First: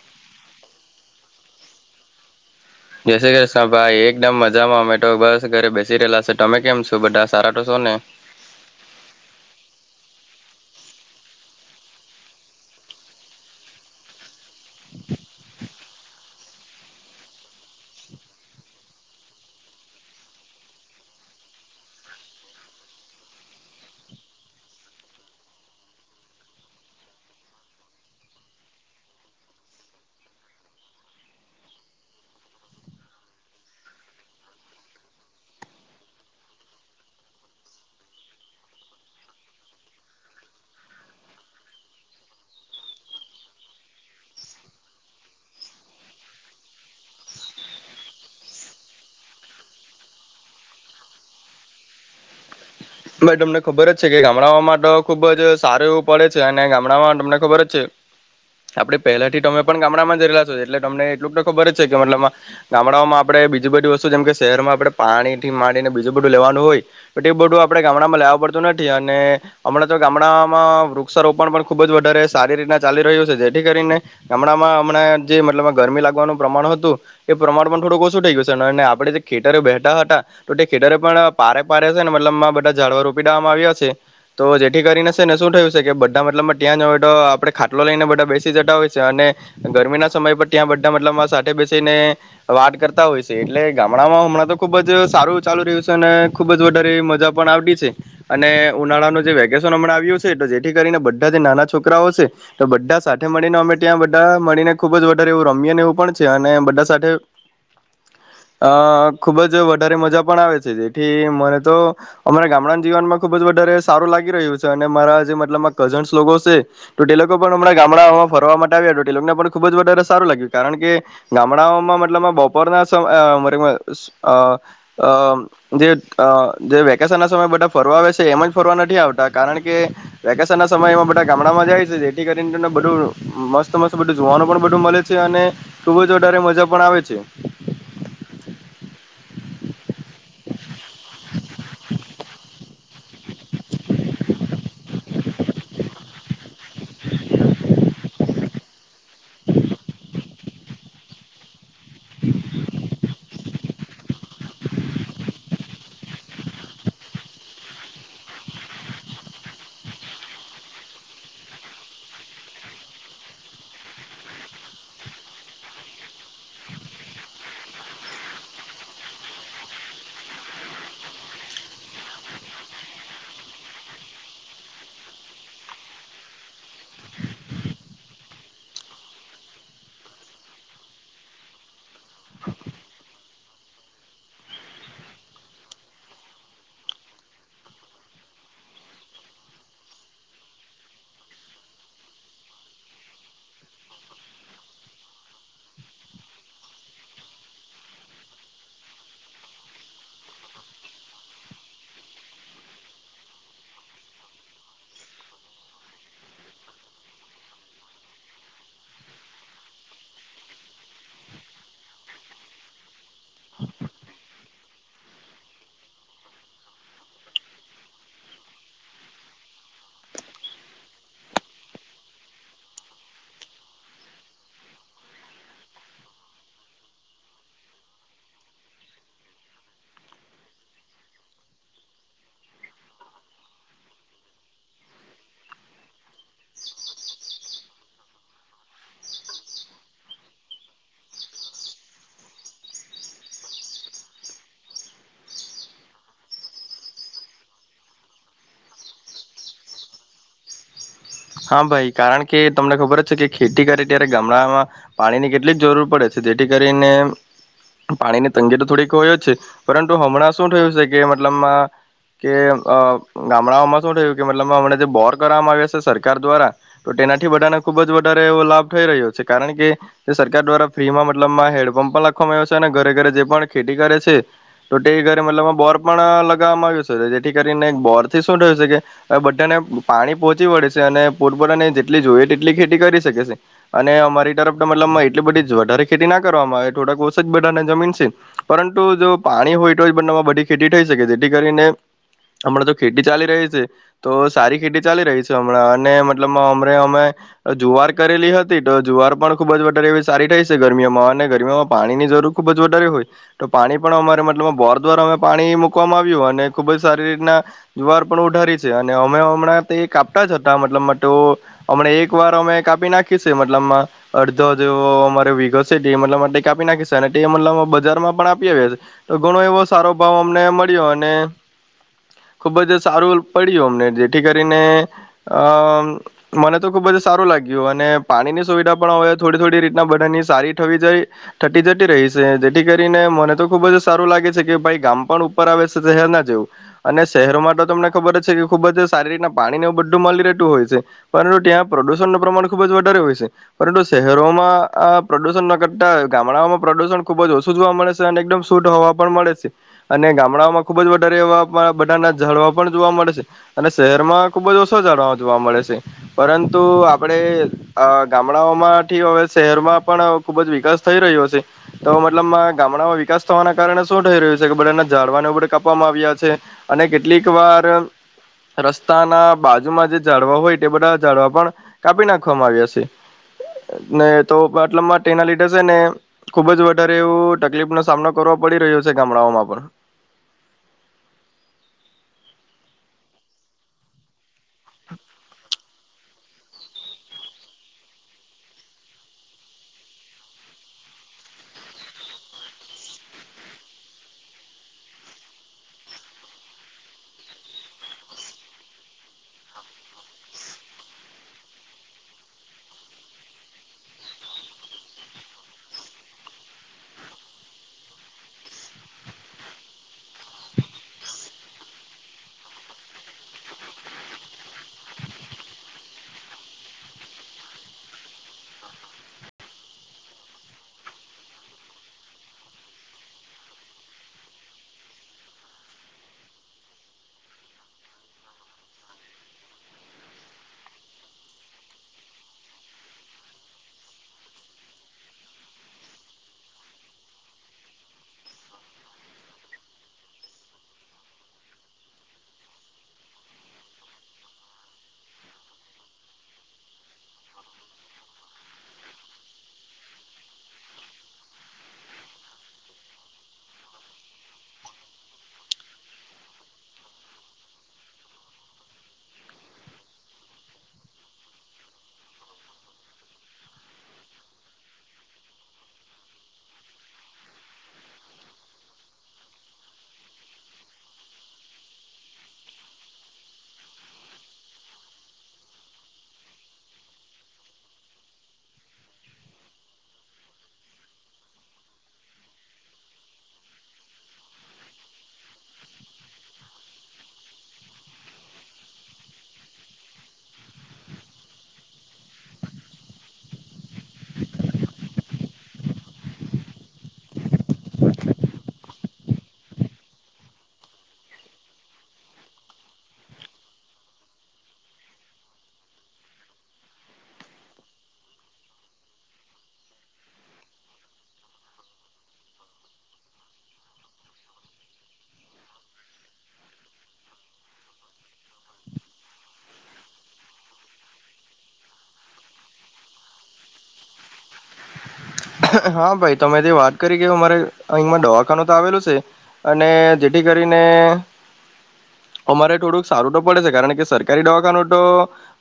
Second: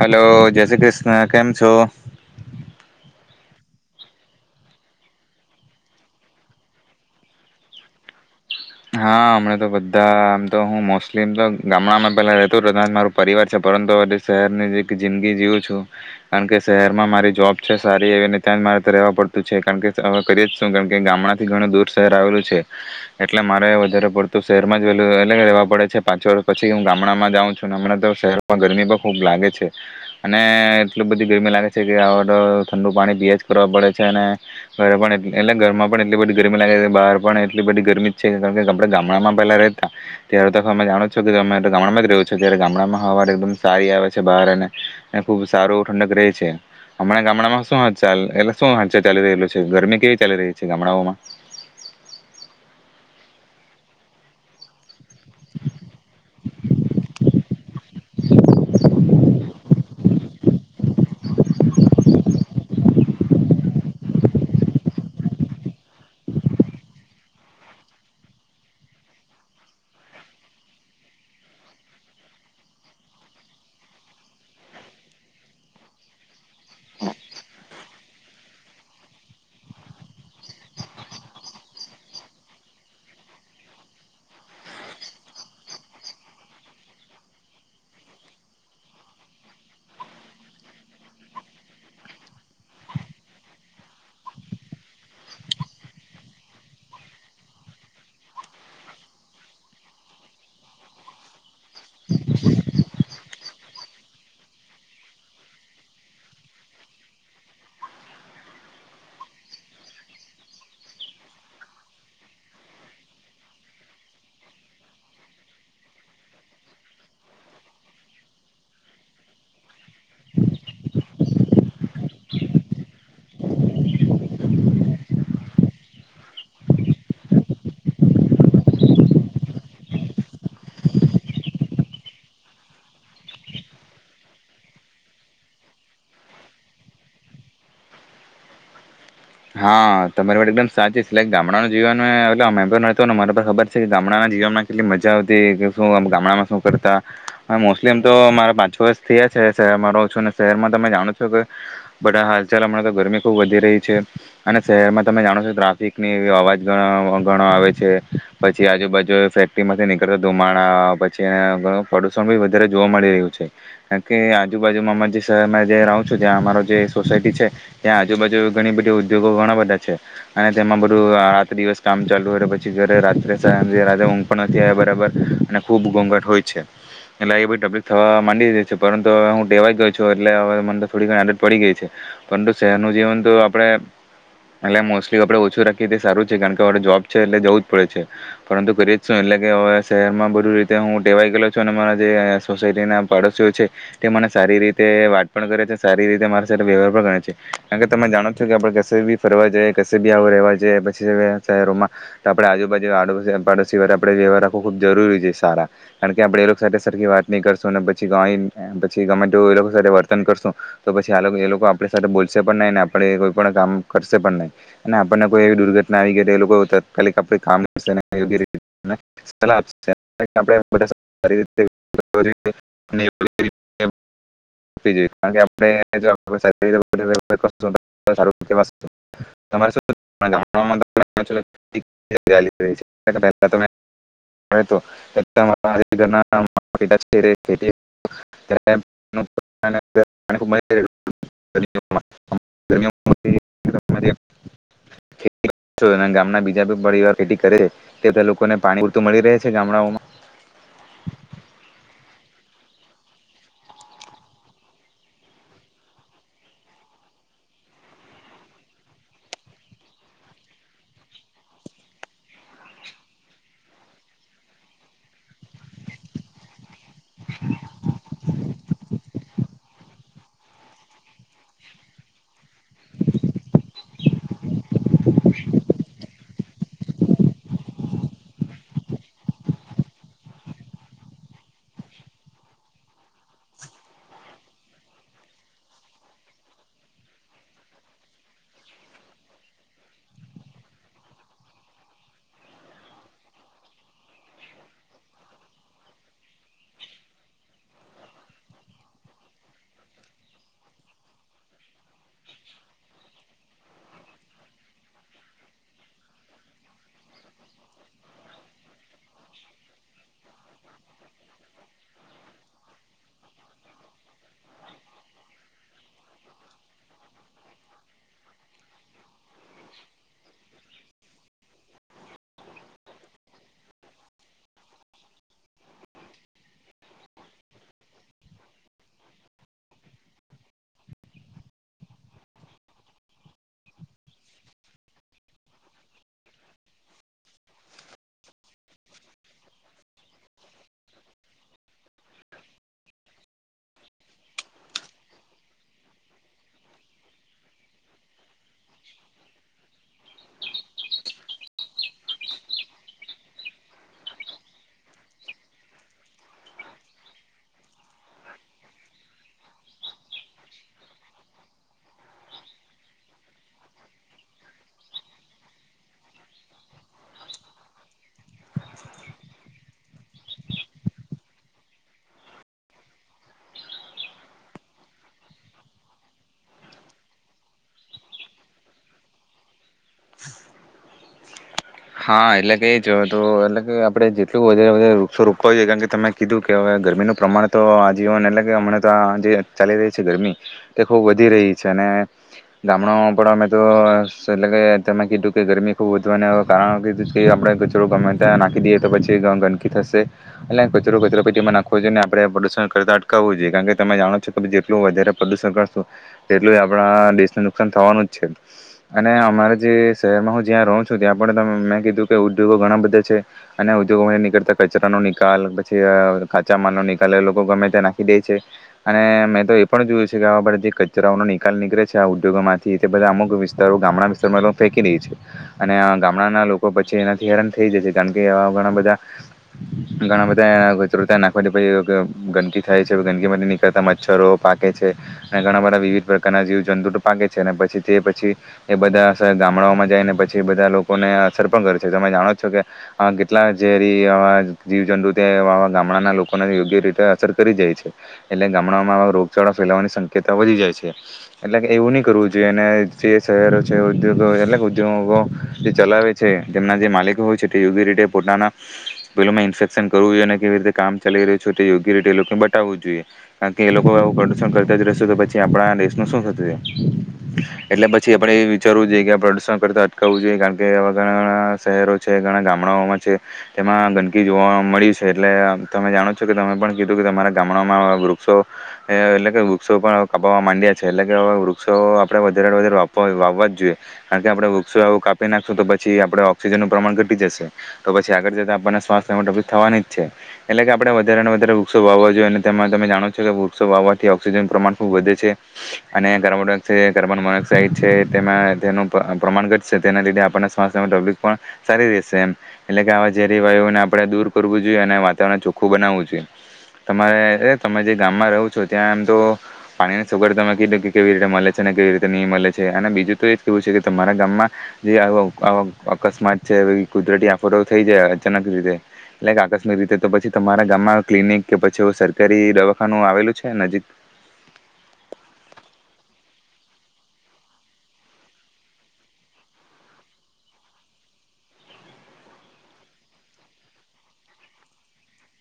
Hello જય શ્રી કૃષ્ણ કેમ છો જય શ્રી કૃષ્ણ ભાઈ એકદમ મજામાં અમેટો બસ ઘરે બેસી રહેલા છે તમે કેમ છો બધા સારા તો શો ને હા હમણાં તો બધા આમ તો હું મોસ્ટલી એમ તો ગામડામાં પેલા રતો તં મારો પરિવાર છે પરંતુ હ શહેરની જે જિંદગી જીવું છું કારણ કે શહેરમાં મારી જોબ છે સારી એવીને ત્યાં જ મારે રવા પડતું છે કારણ કે હવે કરી જ શું કારણ કે ગામડા થી ઘણું દૂર શહેર આવેલું છે એટલે મારે વધારે પડતું શહેરમાં જ વહેલું એગ રહેવા પડે છે પાંચ વર્ષ પછી હું ગામડામાં જાઉં છું હમણાં તો શહેરમાં ગરમી પણ ખૂબ લાગે છે અને એટલી બધી ગરમી લાગે છે કે આ તો ઠંડુ પાણી પીએ જ કરવા પડે છે અને ઘરે પણ એ એટલે ઘરમાં પણ એટલી બધી ગરમી લાગે છે બહાર પણ એટલી બધી ગરમી કારણ કે ગામડામાં પહેલા રહેતા ત્યારે તો અમે જાણો છો કે તમે ગામડામાં જ રહ છો ત્યારે ગામડામાં હવાર એકદમ સારી આવે છે બહાર અને ખૂબ સારું એું ઠંક રહે છે હમણાં ગામડામાં શું ચ એટલે શું હર્ચ ચાલી રહેલું છે ગરમી કેવી ચાલી રહી છે ગામડાઓમાં ભાઈ તમને ખબર જ છે કે ગામડાઓ માટે ખુબ જ સારું એવું પડે છે અને ગામડામાં તમને ખબર જ છે આપડે પહેલા થી તમે પણ ગામડામાં એટલે તમને એટલું તો ખબર જ છે કે મતલબ ગામડાઓમાં આપડે બીજી બધી વસ્તુ જેમ કે શહેરમાં આપણે પાણી થી માંડીને બીજું બધું લેવાનું હોયટ એ બધું આપણે ગામડામાં લેવા પડતું નથી અને હમણાં તો ગામડામાં વૃક્ષારોપણ પણ ખુબ જ વધારે સારી રીતના ચાલી રહ્યું છે જેથી કરીને ગામડામાં હમણાં જે મતલબ ગરમી લાગવાનું પ્રમાણ હતું એ પ્રમાણ પણ થોડુંક ઓછું થઈ ગયું છે અને આપણે જે ખેતરે બેઠા હતા તો તે ખેતરે પણ પારે પારે છે ને મતલબમાં ડવા રોપી દવામાં આવ્યા છે તો જેથી કરીને છે ને શું થયું છે કે બધા મતલબમાં ત્યાં જો આપડણે ખાટલો લઈને બધા બેસી જતા હોય છે અને ગરમીના સમય પર ત્યાં બધા મતલબમાં સાથે બેસીને વાટ કરતા હોય છે એટલે ગામડામાં હમણાં તો ખુબ જ સારું ચાલુ રહ્યું છે અને ખુબ જ વધારે મજા અને ઉનાળાનું જે વેકેશનમણા આવ્યું છે તો જેથી કરીને બધા જે નાના છોકરાઓ છે તો બધા સાથે મળીને અમે ત્યાં બધા મળીને ખુબ જ વધારે એવું રમીએને એવું પણ છે અને બધા સાથે અ ખુબ જ વધારે મજા પણ આવે છે જેથી મને તો અમારા ગામડાના જીવનમાં ખુબ જ વધારે સારું લાગી રહ્યું છે અને મારા જે મતલબ કઝન્સ લોકો છે તો ટેલો પણં ગામડાઓમાં ફરવા માટે આવ્યા ટેને પણ ખુબ જ વધારે સારું લાગ્યું કારણ કે ગામડાઓમાં મતલબ બપોરના જે વેકેશન ના સમય બધા ફરવા આવે છે એમ જ ફરવા નથી આવતા કારણ કે વેકેશન ના સમય એમાં બધા ગામડામાં જાય છે જેથી કરીને તને બું મસ્ત મસ્ત બ જોવાનું પણ બું મળે છે અને ખુબ જ વધારે મજા પણ આવે છે હા તમારી માટે એકદમ સાચી સલા ગામડા જી ન અલે અમે પણ ન ને મારા ખબર છે કે ગામડાના જીવનમાં કેટલી મજા આવતી કે શું ગામડામાં શું કરતા હવે મોસ્ટલી એમ તો મારા પાંચ વર્ષ છે અમારો ઓછું શહેરમાં તમે જાણો છો કે બધા હાલ ચ હણા તો ગરમી બહુ વધી રહી છે અને શહેરમાં તમે જાણો છો ટ્રાફિક ની અવાજ ગણો આવે છે પછી આજુબાજુ ફેક્ટરીમાંથી નીકળતા ધુમાડા પછી પ્રદુષણ બી વધારે જોવા મળી રહ્યું છે કાર કે આજુબાજુમાં જે શહેરમાં જ રહું છું ત્યાં અમારો જે સોસાયટી છે ત્યાં આજુબાજુ ઘણી બધી ઉદ્યોગો ઘણા બધા છે અને તેમાં બધું રાત દિવસ કામ ચાલુ હોય પછી જારે રાત્રે ઊંઘ પણ નથી આવ્યા બરાબર અને ખુબ ઘોંઘાટ હોય છે એટલે એ બધી ટબલીિક થવા માંડી છે પરંતુ હવે હું ેવાઈ ગયો છું એટલે હવે મને તો થોડી ઘ આડત પડી ગઈ છે પરંતુ શહેરનું જીવન તો એટ મોસ્ટલી આપડે ઓછું રાખીએ તે સારું છે કારણ કે જોબ છે એટલે જવું જ પડે છે પરંતુ કરીએ જ શું એટલે કે હવે શહેરમાં બધું રીતે હું ટેવાઈ ગેલો છું અને મારા જે સોસાયટી ના પાડોશી છે તે મને સારી રીતે વાત પણ કરે છે સારી રીતે મારી સાથે વ્યવહાર કરે છે કારણ કે તમે જાણો કે આપણે કશે બી ફરવા જઈએ ક બી આવું ર રહેવા જઈએ પછી શહેરોમાં તો આપે આજુબાજુ પાડોશી વા આપડે વ્યવહ રાખવો ખુબ જરૂરી છે સારા કારણ કે આપણે એ લોકો સાથે સરખી વાત નહી કરશું પછી ગ પછી ગમે તો એ લોકો સાથે વર્તન કરશું તો પછી એ લોકો આપ સાથે બોલશે પણ નહી ને આપણે કોઈ પણ કામ કરશે પણ નહીં અને આપણને કોઈ એવી દુર્ઘટના આવી ગઈ એ લોકો તાત્કાલિક આપ કામયોગ્ય સલાહ આપશે ર [inaudible] ઘર ના માટ છે [inaudible] ગામના બીજા પરિવાર ખેતી કરે તે લોકોને પાણી પૂરતું મળી રહે છે ગામડાઓમાં હા ભાઈ કારણ કે તમને ખબર છે કે ખેતી કરે ત્યારે ગામડાઓમાં પાણીની કેટલીક જરૂર પડે છે જેથી કરીને પાણીની તંગી તો થોડીક હોય જ છે પરંતુ હમણાં શું થયું છે કે મતલબમાં કે ગામડાઓમાં શું થયું કે મતલબ હમણા જે બોર કરવામાં આવ્યા છે સર ઘર દ્વારા તો તેનાથી બધાને ખુબ જ વધારે એવો લાભ થઈ રહ્યો છે કારણ કે સરકાર દ્વારા ફ્રીમાં મતલબમાં હેડપંપ પણ લખવામાં આવ્યો છે અને ઘરે ઘરે જે પણ ખેતી કરે છે તો તે ઘરે મતલબ બોર પણ લગાવવામાં આવ્યું છે જેથી કરીને બોર થી શું થયું છે કે બધાને પાણી પોહોંચી વડે છે અને પોરપોરને જેટલી જોઈએ તેટલી ખેતી કરી શકે છે અને અમારી તરફ તો મતલબમાં એટલી બધી વધારે ખેતી ના કરવામાં આવે થોડાક ઓછ જ બધા જમીન છે પરંતુ જો પાણી હોય તો જ બમાં બધી ખેતી થઈ શકે જેથી કરીને હમણા જો ખેતી ચાલી રહી છે તો સારી ખેતી ચાલી રહી છે હમણાં અને મતલબ અમ અમે જુવાર કરેલી હતી તો જુવાર પણ ખુબ જ વધારે એવી સારી થાય છે ગરમીઓમાં અને ગરમીઓમાં પાણી ની જરૂર ખુબ જ વધારી હોય તો પાણી પણ અમારે મતલબ બોર દ્વારા અમે પાણી મૂકવામાં આવ્યું અને ખુબ જ સારી રીતના જુવાર પણ ઉઢારી છે અને અમે હમણાં તે મ એક વાર અમે કાપી નાખી છે મતલબ અડધો જેવો અમારે વગો છે કાપી નાખી છે અને મતલબ બજારમાં પણ આપી છે તો ઘણો એવો સારો ભાવ અમને મળ્યો અને ખુબ જ સારું પડ્યું અમને જેથી કરીને અ મને તો ખુબ જ સારું લાગ્યું અને પાણીની સુવિધા પણ હવે થોડી થોડી રીતના બટનની સારીવી જ ટી જટી રહી છે જેથી કરીને મને તો ખુબ જ સારું લાગે છે કે ભાઈ ગામ પણ ઉપર આવે છે શહેર ના જવું અને શહેરો માટે તો તમને ખબર જ છે કે ખુબ જ સારી રીતના પાણીનો હોય છેંતુ ત્યાં પ્રદુષણ ન પ્રમાણ ખુબ જ વધારે હોય છે પરંતુ શહેરોમાં આ પ્રદુષણ ન કરતા ગામડાઓમાં પ્રદુષણ ખુબ જ ઓછું જોવા મળે છે અને એકદમ શૂટ હોવા પણ મળે છે અને ગામડાઓમાં ખુબ જ વધારે એવા બધાના જળવા પણ જોવા મળે છે અને શહેરમાં ખુબ જ ઓ છો જાળવા જોવા મળે છે પરંતુ આપડે ગામડાઓમાંથી હવે શહેરમાં પણ ખુબ જ વિકાસ થઈ રહ્યો છે તો મતલબ ગામડામાં વિકાસ થવાના કારણે શું થઈ રહ્યું છે કે બધાને જાડવાને બ કાપવામાં આવ્યા છે અને કેટલીક વાર રસ્તાના બાજુમાં જે ાડવા હોય તે બધા ઝડવા પણ કાપી નાખવામાં આવ્યા છે ને તોટલમાં તેના લીધર છે ને ખુબ જ વધારે એવું તકલીફનોો સામનો કરવો પડી રહ્યો છે ગામડાઓમાં પણ હા એટલે કે એ જો તો એટલે કે આપડે જી એટલ વધારે વધ વૃક્ષોપવાઈ છે કારણ કે તમે કીધું કે હવે ગરમીનું પ્રમાણ તો આજીવન એટલે કે હમણાં તો આ જે ચાલી રહી છે ગરમી તે ખૂબ વધી રહી છે અને ગામડો પણ અં તો એટલે કે તમે કીધું કે ગરમી ખૂબ વધુ અને કાર ક કે આપણે કચરો ગમે ત્યાં નાખી દઈએ તો પછી ગંદકી થશે અને કચરો કચરો પેટીમાં નાખવો જોઈએ અને આપણે પ્રદુષણ કરતા અટકાવવું જોઈએ કારણ કે તમે જાણો છો કે જેટલું વધારે પ્રદુષણ કરશું તેટલું આપણા દેશને નુકસાન થવાનું જ છે અને અમારા જે શહેરમાં હું જ્યાં રહું છું ત્યાં પણ મેં કીધું કે ઉદ્યોગો ઘણા બધા છે અને ઉદ્યોગોમાંથી નીકળતા કચરાનો નિકાલ પછી કાચા માલનો નિકાલ એ લોકો ગમે ત્યાં નાખી દે છે અને મેં તો એ પણ જોયું છે કે આવા બ જે કચરાઓનો નિકાલ નીકળે છે આ ઉદ્યોગોમાંથી તે બધા અમુક વિસ્તારો ગામડા વિસ્તારોમાં લોકો ફેંકી દે છે અને ગામડાના લોકો પછી એનાથી હેરાન થઈ જાય છે કારણ કે એવા ઘણા બધા ઘણા બધા એ ગતરતા નાખવાથી પછી ગંદકી થાય છે ગંદકીમાંથી નીકળતા મચ્છરો પાકે છે અને ઘણા બધા વિવિધ પ્રકારના જીવ જંતુઓ પાકે છે અને પછી તે પછી એ બધા ગામડાઓમાં જાય ને પછી એ બધા લોકોને અસર પણ કરે છે તમે જાણો છો કે આ કેટલા ઝેરી આવા જીવજંતુ તે ગામડાના લોકોને યોગ્ય રીતે અસર કરી જાય છે એટલે ગામડામાં આવા રોગચાળા ફેલાવાની શક્યતા વધી જાય છે એટલે એવું નહી કરવું જોઈએ અને જે શહેરો છે ઉદ્યોગો એટક ઉદ્યોગો જે ચલાવે છે જેમના જે માલિકો હોય છે તે યોગ્ય રીતે પોતાના પેલોમાં ઇન્ફેક્શન કરવું જોઈએ અને કેવી રીતે કામ ચાલી રહ્યું છે તે યોગ્ય રીતે એ લોકોને બતાવવું જોઈએ કારણ કે એ લોકો પ્રદુષણ કરતા જ રહેશે તો પછી આપણા દેશનું શું થત એટલે પછી આપણે એ વિચારવું જોઈએ કે આ પ્રદુષણ કરતા અટકાવવું જોઈએ કારણ કેવા ઘણા ઘણા શહેરો છે ઘણા ગામડાઓમાં છે તેમાં ગંદકી જોવા મળી છે એટલે તમે જાણો છો કે તમે પણ કીધું કે તમારા ગામડામાં વૃક્ષો એટલે કે વૃક્ષો પણ કાપવા માંડ્યા છે એટલે કે હવે વૃક્ષો આપણે વધારે વધારે વાવવા જ જોઈએ કારણ કે આપણે વૃક્ષો એવું કાપ નાખશો તો પછી આપણે ઓક્સિજનનું પ્રમાણ ઘટી જશે તો પછી આગળ જતા આપણને સ્વાસ્થ્ય થવાની જ છે એટલે કે આપણે વધારે ને વધારે વૃક્ષો વાવવા જોઈએ અને તેમાં તમે જાણો છો કે વૃક્ષો વાવવાથી ઓક્સિજનનું પ્રમાણ ખૂબ વધે છે અને કાર્બન ડાયોક્સાડ કાર્બન મોનોક્સાઇડ છે તેમાં તેનું પ્રમાણ ઘટશે તેના લીધે આપ સ્બલી પણ સારી રહેશે એમ એટલે કે આવા જે રિવાયુને આપણે દૂર કરવું જોઈએ અને વાતાવરણ ચોખ્ખું બનાવવું જોઈએ તમારે તમે જે ગામમાં રહો છો ત્યાં એમ તો પાણીની સગડ તમે કીધ કેવી રીતે મળે છે અને કેવી રીતે નહીં મળે છે અને બીજું તો એ જ કેવું છે કે તમારા ગામમાં જે અકસ્માત છે કુદરતી આફડ થઈ જાય અચાનક રીતે લ આકસ્મિક રીતે તો પછી તમારા ગામમાં ક્લિનિક કે પછી સરકારી દવાખાનું આવેલું છે નજીક હા ભાઈ તમે જે વાત કરી કે અમારે અહીંમાં દવાખાનું તો આવેલું છે અને જેથી કરીને અમારે થોડુંક સારું તો પડે છે કારણ કે સરકારી દવાખાનું તો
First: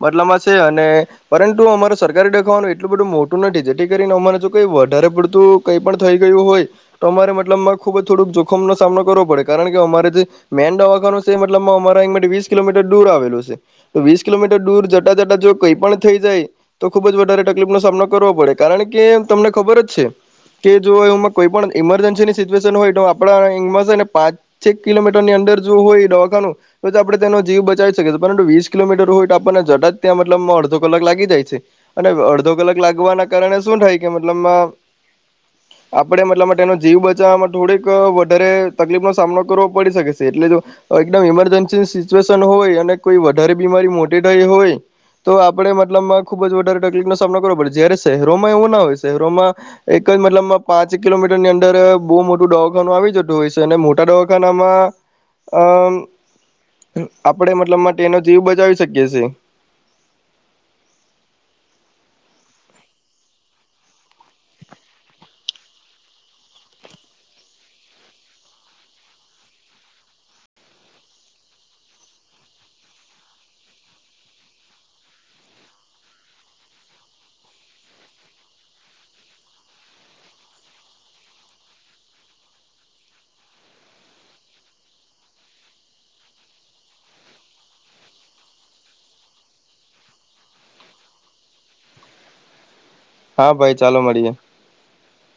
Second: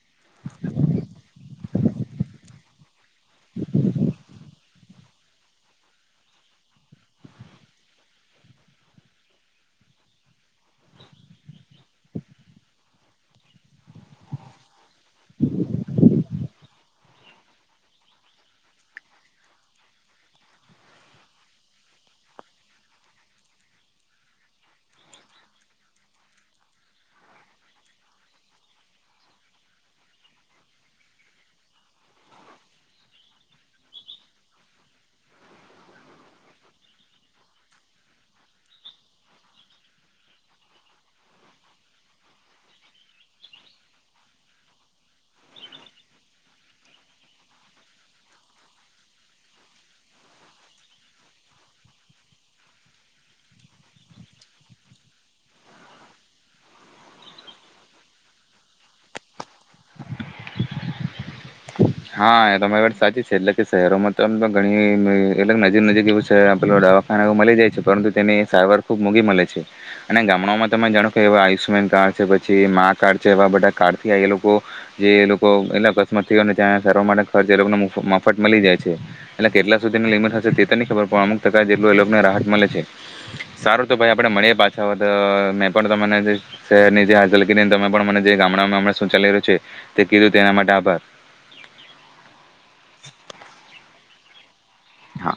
બદલામાં છે અને પરંતુ અમારે સરકારી દેખાવાનું એ બધું મોટું િજટ જો વધારે પડતું કઈ પણ થઈ ગયું હોય તો અમારે મતલબમાં ખુબ જ થોડુંક જોખમ નો સામનો કરવો પડે કારણ કે અમારે જે મેન દવાખા છે મતલબમાં અમારા વીસ કિલોમીટર દૂર આવેલું છે તો વીસ કિલોમીટર દૂર ટટ જો કઈ પણ થઈ જાય તો ખુબ જ વધારે તકલીફ નો સામનો કરવો પડે કારણ કે તમને ખબર જ છે કે જો એમાં કોઈ પણ ઈમર થાય કે મતલબ આપણે મતલબ તેનો જીવ બચાવવામાં થોડીક વધારે તકલીફ નો સામનો કરવો પડી શકે છે એટલે જો એકદમ ઇમરજન્સી સિચ્યુએશન હોય અને કોઈ વધારે બીમારી મોટી થઈ હોય તો આપડણે મતલબ ખુબ જ વધારે તકલીફ નો સામનો કરવો પડે જ રોમાં એવું ના હોય છે રોમાં એક જ મતલબ પાંચ કિલોમીટર ની અંદર બહુ મોટું દવાખાનું આવી જતું હોય છે અને મોટા દવાખાનામાં અ આપણે મતલબ માટેનો જીવ બચાવી શકીએ છે. હા એ તમારી વાત સાચી છે એટલે કે શહેરોમાં તો ઘણીલગ નજીક નજીક એવું છે પે દવાખાના એ મળી જાય છે પરંતુ તેની સારવાર ખુબ મૂઘી મળે છે અને ગામડામાં તમે જાણો કેો આયુષ્યમાન કાર્ડ છે પછી મા કાર્ડ છે એવા બધા કાર્ડ થી એ લોકો જે લોકો એટ અકસ્માત ત્યાં સ માટે ખર્ચ એ લોકો મફત મળી જાય છે એટલે કેટલા સુધીની લિમિટ હશે તે તો નહી ખબર અમુક ટકા જેટલું એ લોકોને રાહત મળે છે સારું તો ભાઈ આપણે મળીએ પાછા હો મેં પણને શહેરની જે હચલ કરી તમે પણ મને જે ગામડામાં શું ચાલી રહ્યું છે તે કીધું તેના માટે આભાર હા ભાઈ ચાલો મળીએ. હા.